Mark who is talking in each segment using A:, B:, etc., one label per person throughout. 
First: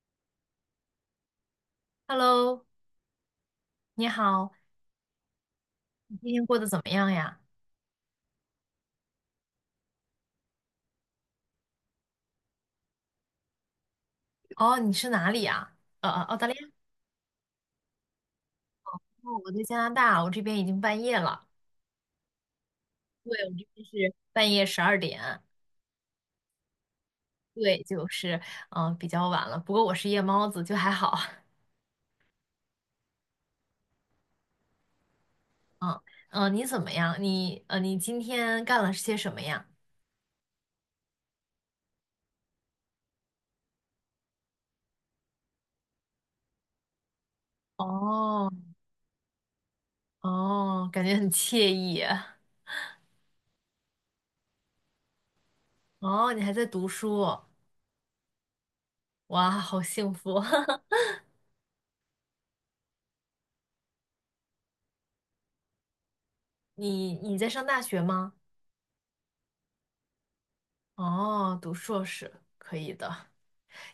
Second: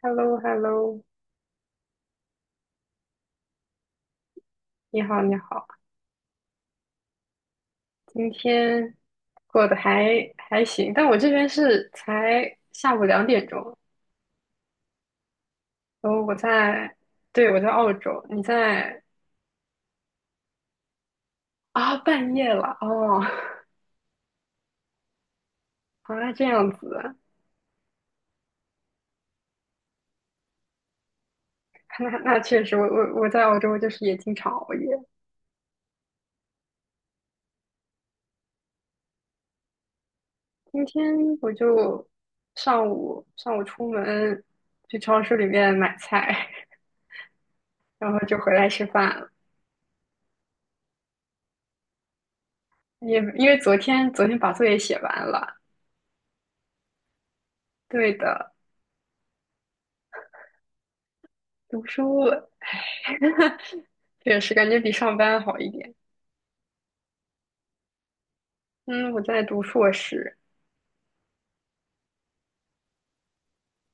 A: h e l l o hello
B: Hello，你好，
A: 你好，你好，
B: 你今天过得怎么样呀？
A: 今天过得还行，但我这边是才下午2点钟，
B: 哦，你是哪里呀？
A: 然后我
B: 澳大利亚，
A: 在，对，我在澳洲，你在
B: 哦我在加拿大，我这边已经半夜了。
A: 啊，半夜了哦，
B: 对，我这边是半夜十二点。
A: 啊，这样子，
B: 对，就是比较晚了。不过我是夜猫子，就还好。
A: 那确实，我在澳洲就是也经常熬夜，
B: 嗯你怎么样？你今天干了些什么呀？
A: 今天我就上午出门去超市里面买菜，然后就
B: 哦
A: 回来吃饭了，
B: 哦，感觉很惬意。
A: 也因为昨天把作业写完了。
B: 哦，你还在读书，
A: 对的，
B: 哇，好幸福。
A: 读书，唉，确实感觉比上班好一点。
B: 你在上大学吗？
A: 嗯，我在读硕士，
B: 哦，读硕士，可以的。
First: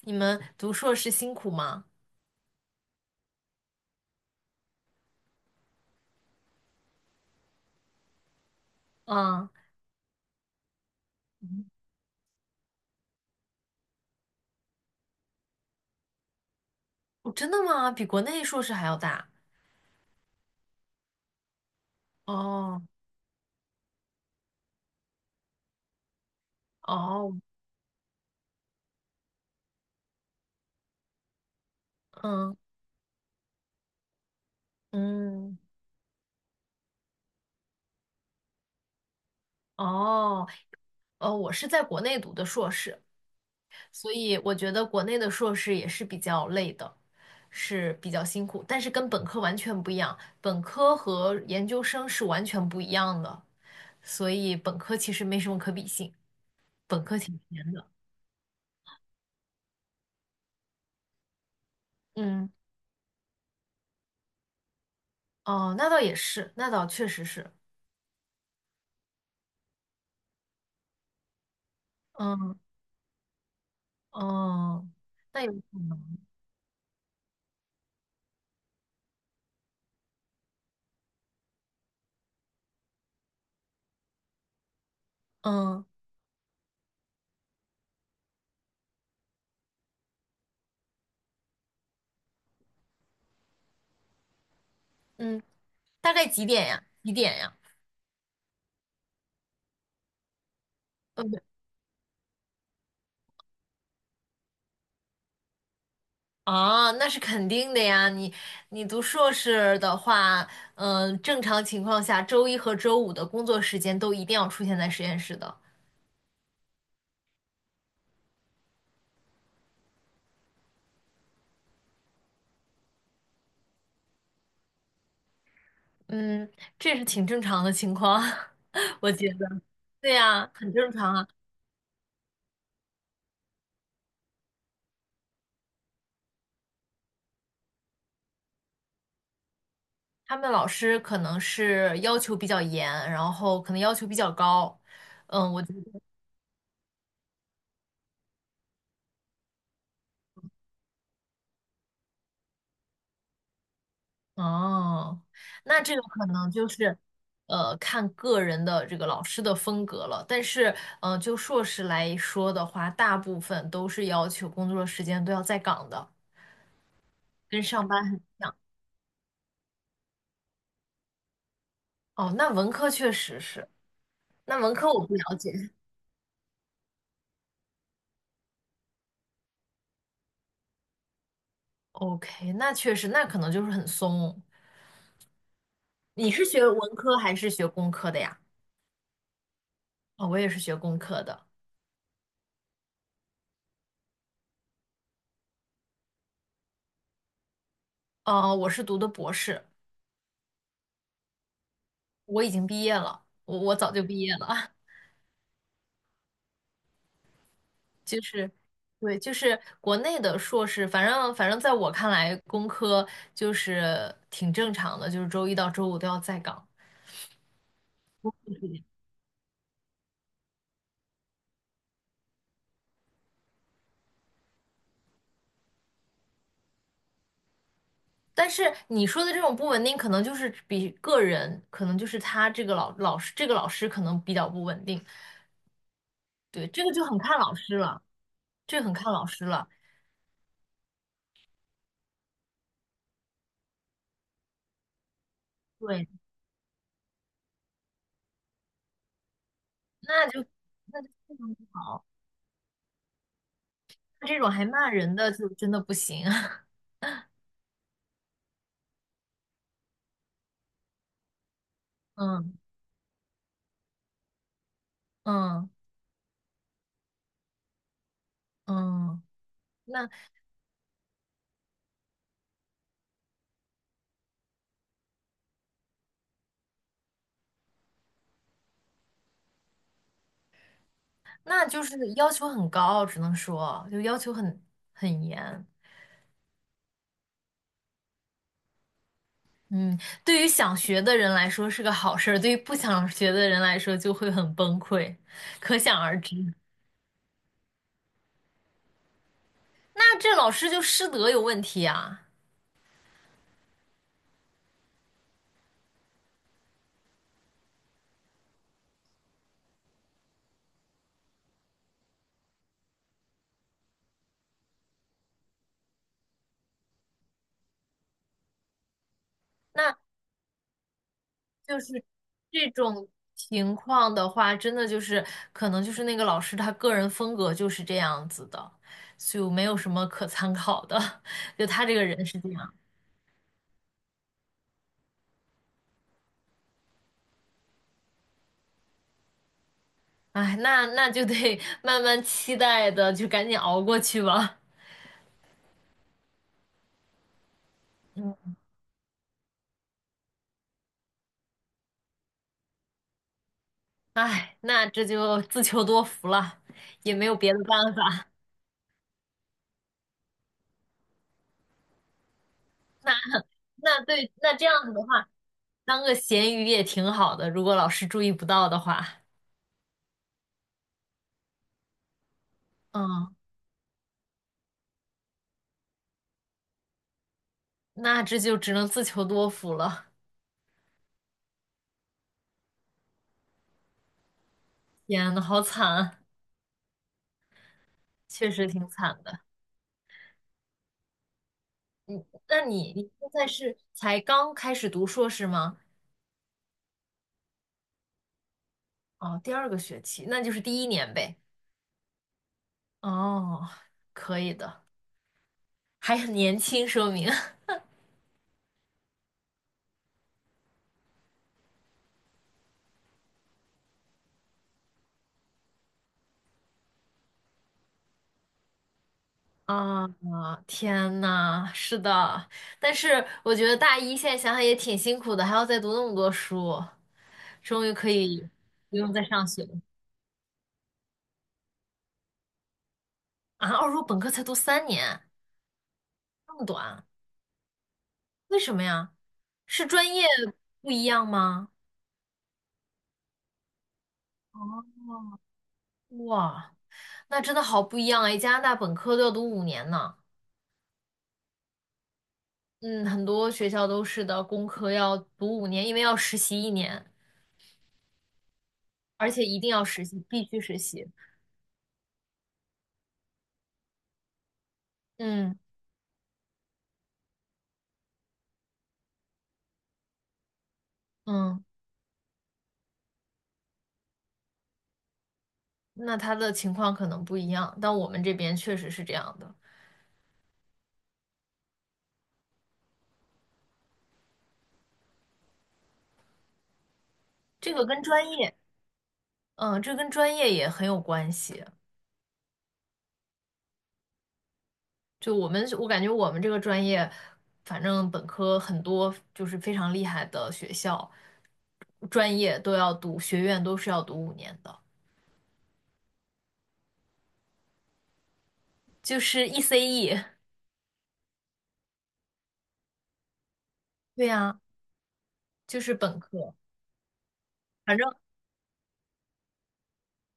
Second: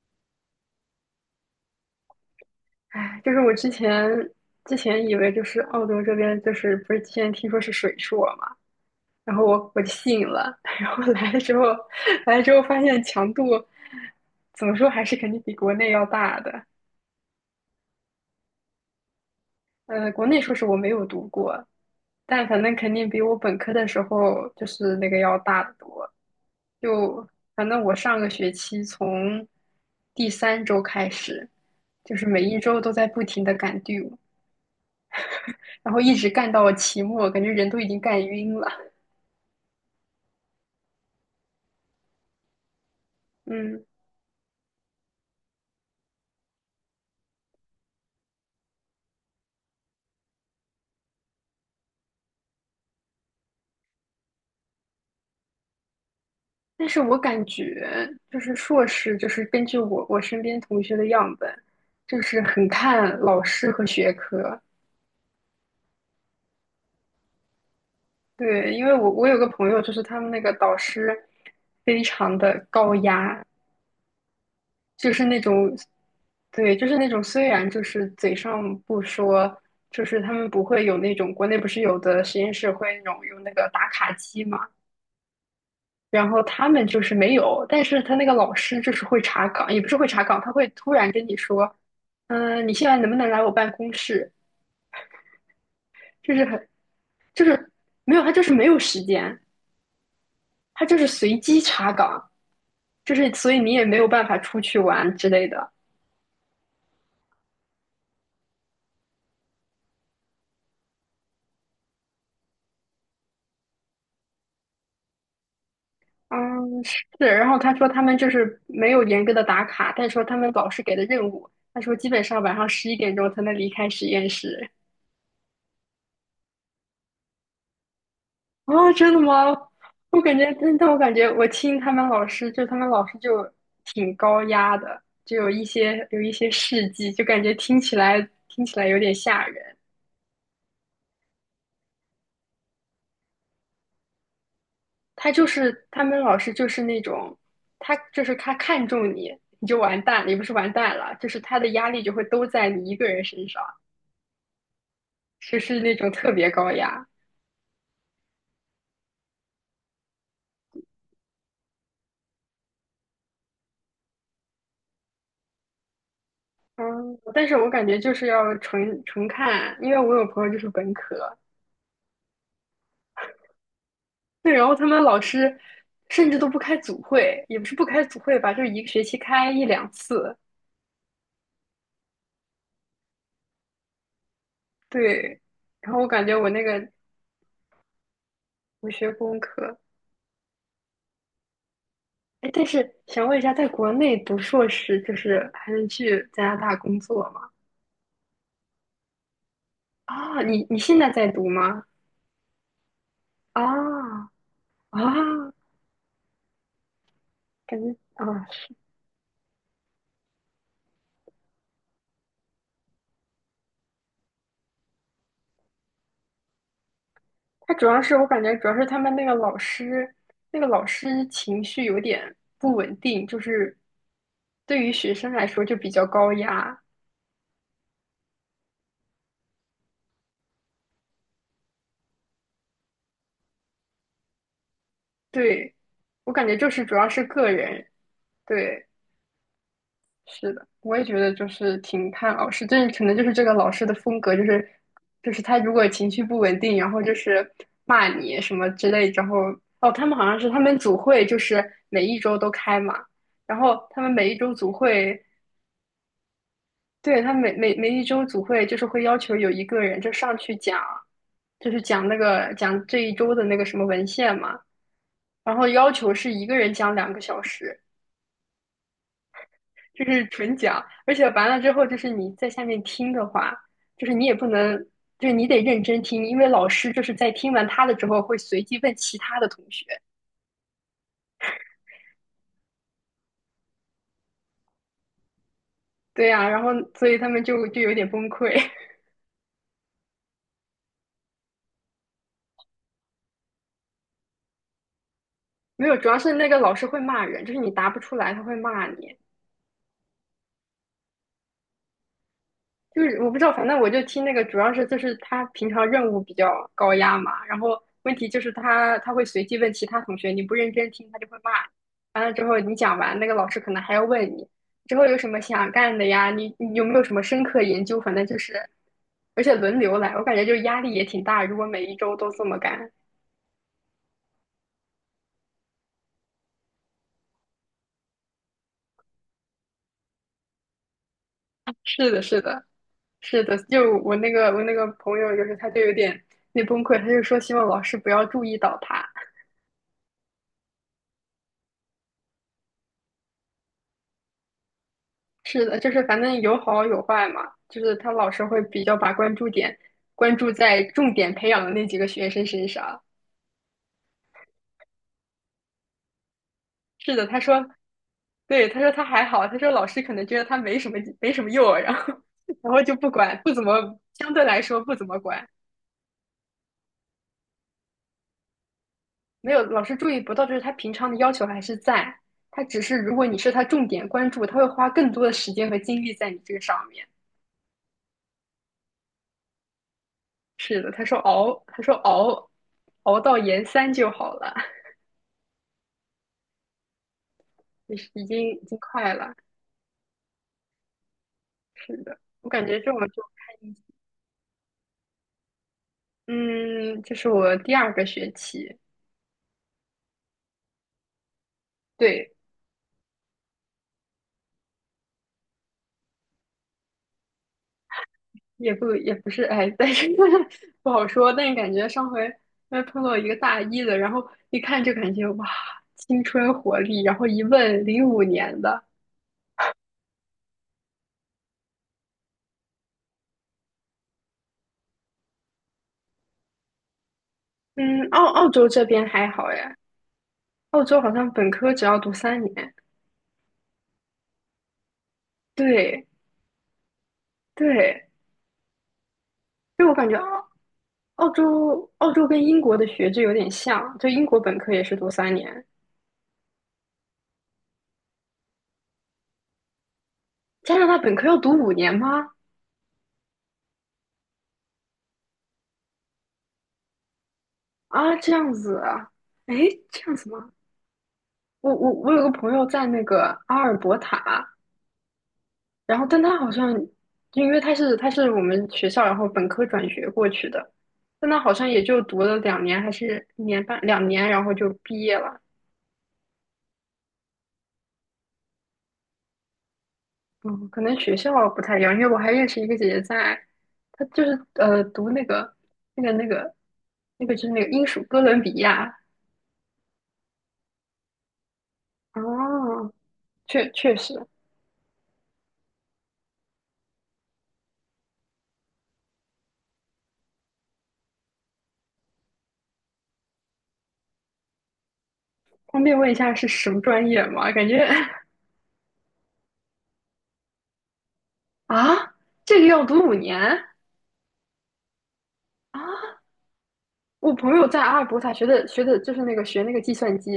B: 你们读硕士辛苦吗？
A: 唉，就是我之前以为就是澳洲这边就是不是之前听说是水硕嘛，然后
B: 啊
A: 我就信了，然后来了
B: 嗯，
A: 之后
B: 嗯
A: 来了之后发现强度怎么说还是肯定比国内要大的。
B: 哦，真的吗？比国内硕士还要大？
A: 呃，国内硕士我没有读过，但反正
B: 哦
A: 肯定比我本科的时候就是那个要大得多。就
B: 哦，
A: 反正我上个学期从第三周开始，就是每
B: 嗯
A: 一周都在不停的赶 due，
B: 嗯，
A: 然后一直干到期末，感觉人都已经干晕了。
B: 哦哦，我是在国内读的硕士，
A: 嗯，
B: 所以我觉得国内的硕士也是比较累的，是比较辛苦，但是跟本科完全不一样，本科和研究生是完全不一样的，所以本科其实没什么可比性，
A: 但是
B: 本
A: 我
B: 科挺
A: 感
B: 闲的。
A: 觉就是硕士，就是根据我身边同学的样本，就是
B: 嗯，
A: 很看老师和学科。
B: 哦，那倒也是，那倒确实是。
A: 对，因为我有个朋友，就是他们那个导师非常
B: 嗯。
A: 的高压，
B: 哦，
A: 就是那
B: 那有
A: 种，
B: 可能。
A: 对，就是那种，虽然就是嘴上不说，就是他们不会有那种国内不是有的实验室会那种用那个打卡机嘛，
B: 嗯
A: 然后他们就是没有，但是他那个老师就是会查岗，也不是会查岗，他会突然跟你说，你现在能不能来我办公室？
B: 嗯，大概
A: 就是
B: 几点
A: 很，
B: 呀？几点
A: 就
B: 呀？
A: 是没有，他就是没有时间，他就是
B: 嗯
A: 随机查岗，就是所以你也没有办法出去玩之类的。
B: 啊，那是肯定的呀。你读硕士的话，正常情况下，周一和周五的工作时间都一定要出现在实验室的。
A: 嗯，是。然后他说他们就是没有严格的打卡，但是说他们老师给的任务，他说基本上晚上11点钟才能离开实验室。
B: 嗯，这是挺正常的情况，
A: 啊，
B: 我
A: 真的
B: 觉
A: 吗？
B: 得。对
A: 我感觉，
B: 呀，很
A: 但
B: 正
A: 我感
B: 常啊。
A: 觉我听他们老师，就他们老师就挺高压的，就有一些事迹，就感觉听起来有点吓人。
B: 他们老师可能是要求比较严，然后可能要求比较高。
A: 他就
B: 嗯，我觉
A: 是
B: 得
A: 他们老师就是那种，他就是他看中你，你就完蛋了，也不是完蛋了，就是他的压力就会都在你一个人身上。
B: 哦，
A: 就是
B: 那
A: 那
B: 这个
A: 种
B: 可
A: 特别
B: 能就
A: 高
B: 是，
A: 雅。
B: 呃，看个人的这个老师的风格了。但是，呃，就硕士来说的话，大部分都是要求工作时间都要在岗的，
A: 嗯，但是
B: 跟
A: 我感
B: 上
A: 觉
B: 班
A: 就
B: 很。
A: 是要纯纯看，因为我有朋友就是本科，
B: 哦，那文科确实是，
A: 对，
B: 那
A: 然
B: 文
A: 后他
B: 科
A: 们
B: 我不
A: 老
B: 了
A: 师
B: 解。
A: 甚至都不开组会，也不是不开组会吧，就是一个学期开一两次，
B: OK，那确实，那可能就是很松。
A: 对。然后我感
B: 你
A: 觉
B: 是
A: 我那
B: 学
A: 个
B: 文科还是学工科的呀？
A: 我学工科，
B: 哦，我也是学工科的。
A: 哎，但是想问一下，在国内读硕士就是还能去加拿大工作吗？
B: 哦，我是读的博士，
A: 啊，你现在在读吗？
B: 我已经毕业了，我早就毕
A: 啊
B: 业了。
A: 啊，感觉
B: 就
A: 啊。
B: 是，对，就是国内的硕士，反正在我看来，工科就是挺正常的，就是周一到周五都要在岗。
A: 他主要是我感觉主要是他们那个老师，那个老师情绪有点不稳定，就是对于学生来说就比较高压。
B: 但是你说的这种不稳定，可能就是比个人，可能就是他这个老师，这个老师可能比较不稳定。
A: 对，我感觉
B: 对，
A: 就是
B: 这个
A: 主
B: 就
A: 要
B: 很
A: 是
B: 看
A: 个
B: 老师
A: 人。
B: 了，这个
A: 对，
B: 很看老师了。
A: 是的，我也觉得就是挺看老师，这可能就是这个老师的风格，就是就是他如果
B: 对，
A: 情绪不稳定，然后就是骂你什么之类，然后哦，他们好
B: 那
A: 像
B: 就
A: 是他们组
B: 那就
A: 会
B: 非
A: 就
B: 常
A: 是
B: 不好，
A: 每一周都开嘛。然后他们
B: 那
A: 每一
B: 这种
A: 周
B: 还
A: 组
B: 骂人
A: 会
B: 的就真的不行。
A: 对，他每一周组会就是会要求有一个人就上去讲，就是讲那个
B: 嗯
A: 讲这一周的那个什么文献嘛，然后
B: 嗯
A: 要求是一个人讲2个小时，
B: 嗯，
A: 就
B: 那。
A: 是纯讲，而且完了之后就是你在下面听的话，就是你也不能，就是你得认真听，因为老师就是在听完他的之后会随机问其他的同学，
B: 那就是要求很高，只能说就要求很严。
A: 对呀，然后所以他们就有点崩溃，
B: 嗯，对于想学的人来说是个好事儿，对于不想学的人来说就会很崩溃，可
A: 没有，
B: 想
A: 主要
B: 而
A: 是
B: 知。
A: 那个老师会骂人，就是你答不出来他会骂你。
B: 那这老师就师德有问题啊？
A: 就是我不知道，反正我就听那个，主要是就是他平常任务比较高压嘛，然后问题就是他会随机问其他同学，你不认真听他就会骂，完了之后你讲完，那个老师可能还要问你之后有什么想干的呀，你有没有什么深刻研究，反正就是，而且轮流
B: 那
A: 来，我感觉就压力也挺大，如果
B: 就
A: 每一
B: 是
A: 周都这么
B: 这
A: 干，
B: 种情况的话，真的就是可能就是那个老师他个人风格就是这样子的，就没有什么可参考的，就他这个
A: 是的，
B: 人
A: 是
B: 是这
A: 的，
B: 样。
A: 是的，就我那个朋友就是他就有点那崩溃，他就说希望老师不要注意到他。
B: 哎，那就得慢慢期待的，就赶紧熬过去吧。
A: 是的，就是反正有好有坏嘛，就是他老师
B: 嗯，
A: 会比较把关注点关注在重点培养的那几个学生身上。
B: 哎，那这就自求多福了，也
A: 是
B: 没
A: 的，
B: 有
A: 他
B: 别的
A: 说，
B: 办法。
A: 对，他说他还好，他说老师可能觉得他没什么用，然后 然后就不
B: 那
A: 管，不怎么
B: 那对，
A: 相对
B: 那
A: 来
B: 这
A: 说
B: 样子
A: 不
B: 的
A: 怎么
B: 话，
A: 管，
B: 当个咸鱼也挺好的，如果老师注意不到的话，
A: 没有老师注意不到，就是他平常的要求还是在，他只是如果
B: 嗯，
A: 你是他重点关注，他会花更多的时间和精力在你这个上面。
B: 那这就只能自求多福了。
A: 是的，他说熬，他说熬，熬到研三就好了，
B: 天呐，好惨啊，
A: 就是已经
B: 确
A: 已
B: 实
A: 经
B: 挺
A: 快
B: 惨
A: 了。
B: 的。
A: 是的，我
B: 那
A: 感觉这
B: 你
A: 种
B: 你
A: 就
B: 现
A: 看
B: 在
A: 运
B: 是
A: 气
B: 才刚开始读硕士吗？
A: 嗯，这是我第二个学期，
B: 哦，第二个学期，那就是第一年呗。
A: 对，
B: 哦，可以的，还很年轻，说明。
A: 也不是，哎，但是 不好说。但是感觉上回因为碰到一个大一的，然后一看就感觉哇，青春活力，然后一问05年的，
B: 啊，天呐，是的，但是我觉得大一现在想想也挺辛苦的，还要再读那么多书，终于
A: 嗯，
B: 可
A: 澳
B: 以
A: 澳洲这
B: 不
A: 边
B: 用再
A: 还好
B: 上学了
A: 哎，澳洲好像本科只要读三年，
B: 啊！二硕本科才读三年，
A: 对
B: 那么短，
A: 对，
B: 为什么呀？是
A: 就我
B: 专
A: 感觉
B: 业
A: 澳
B: 不一样
A: 澳
B: 吗？
A: 洲澳洲跟英国的学制有点像，就英国本科也是读
B: 哦，
A: 三年，
B: 哇，那真的好不一样哎！加拿大本科都要读五年呢，
A: 加拿大本科要读五年吗？
B: 嗯，很多学校都是的，工科要读五年，因为要实习一年，
A: 啊，这样子啊，
B: 而且一定
A: 诶，
B: 要
A: 这
B: 实
A: 样
B: 习，
A: 子
B: 必
A: 吗？
B: 须实习，
A: 我有个朋友在那个阿尔伯塔，
B: 嗯
A: 然后但他好像，因为他是我们学校，然后本科转学过去的，但他好
B: 嗯。
A: 像也就读了两年还是1年半两年，然后就毕业了。
B: 那他的情况可能不一样，但我们这边确实是这样的。
A: 嗯，可能学校不太一样，因为我还认识一个姐姐在，她就是读那个那个那个就是那个
B: 这
A: 英
B: 个
A: 属
B: 跟
A: 哥
B: 专
A: 伦比
B: 业，
A: 亚。
B: 嗯，这跟专业也很有关系。
A: 哦，确实，
B: 就我们，我感觉我们这个专业，反正本科很多就是非常厉害的学校，专业都要读，学院都是要读五年的，
A: 方便问一下是什么专业吗？感觉。
B: 就是 ECE。
A: 啊，这个要读五年
B: 对呀，就是
A: 啊！
B: 本科。
A: 我朋友在阿
B: 反
A: 尔
B: 正，
A: 伯塔学的就是那个学那个计算机，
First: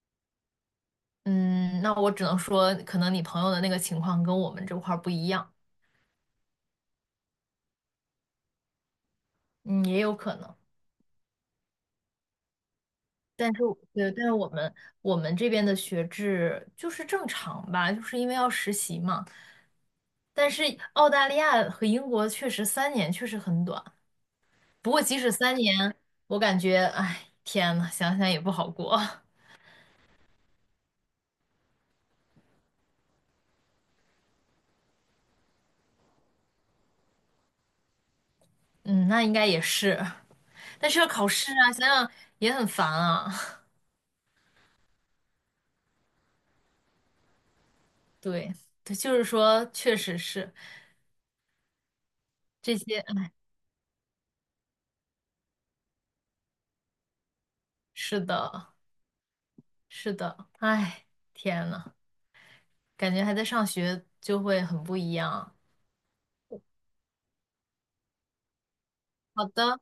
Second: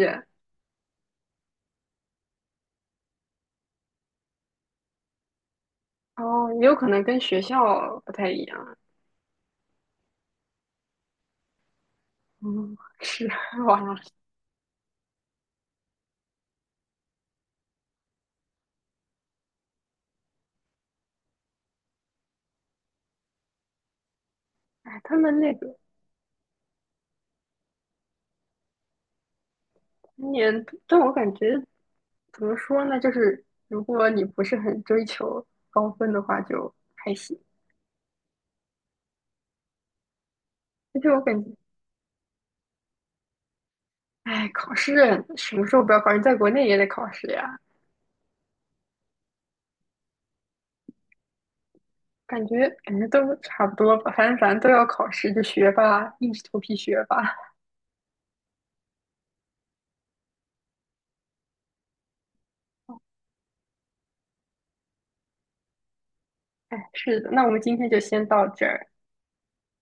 B: 嗯，那我只能说，可能你朋友的那个情况跟我们这块儿不一样，
A: 哦，也有可能跟学校不太一样。
B: 嗯，也有可能。
A: 嗯，是
B: 但是我
A: 哇，
B: 对，但是我们这边的学制就是正常吧，就是因为要实习嘛。但是澳大利亚和英国确实三年确实很短，不
A: 哎，
B: 过
A: 他
B: 即使
A: 们那
B: 三
A: 个
B: 年，我感觉，哎，天呐，想想也不好过。
A: 今年，但我感觉怎么说呢，就是如果你不是很追求高分的话，就还行。
B: 嗯，那应该也是，但是
A: 而
B: 要
A: 且我
B: 考
A: 感
B: 试
A: 觉，
B: 啊，想想也很烦啊。
A: 哎，考试什么时候不要考试？在国内也得考试呀，
B: 对，对，就是说，确实是
A: 感觉
B: 这
A: 感
B: 些，
A: 觉
B: 哎，
A: 都差不多吧，反正都要考试，就学吧，硬着头皮学吧。
B: 是的，是的，哎，天呐，感觉还在上学就会很不一样。
A: 哎，是的，那我们今天就先到这儿。
B: 好的。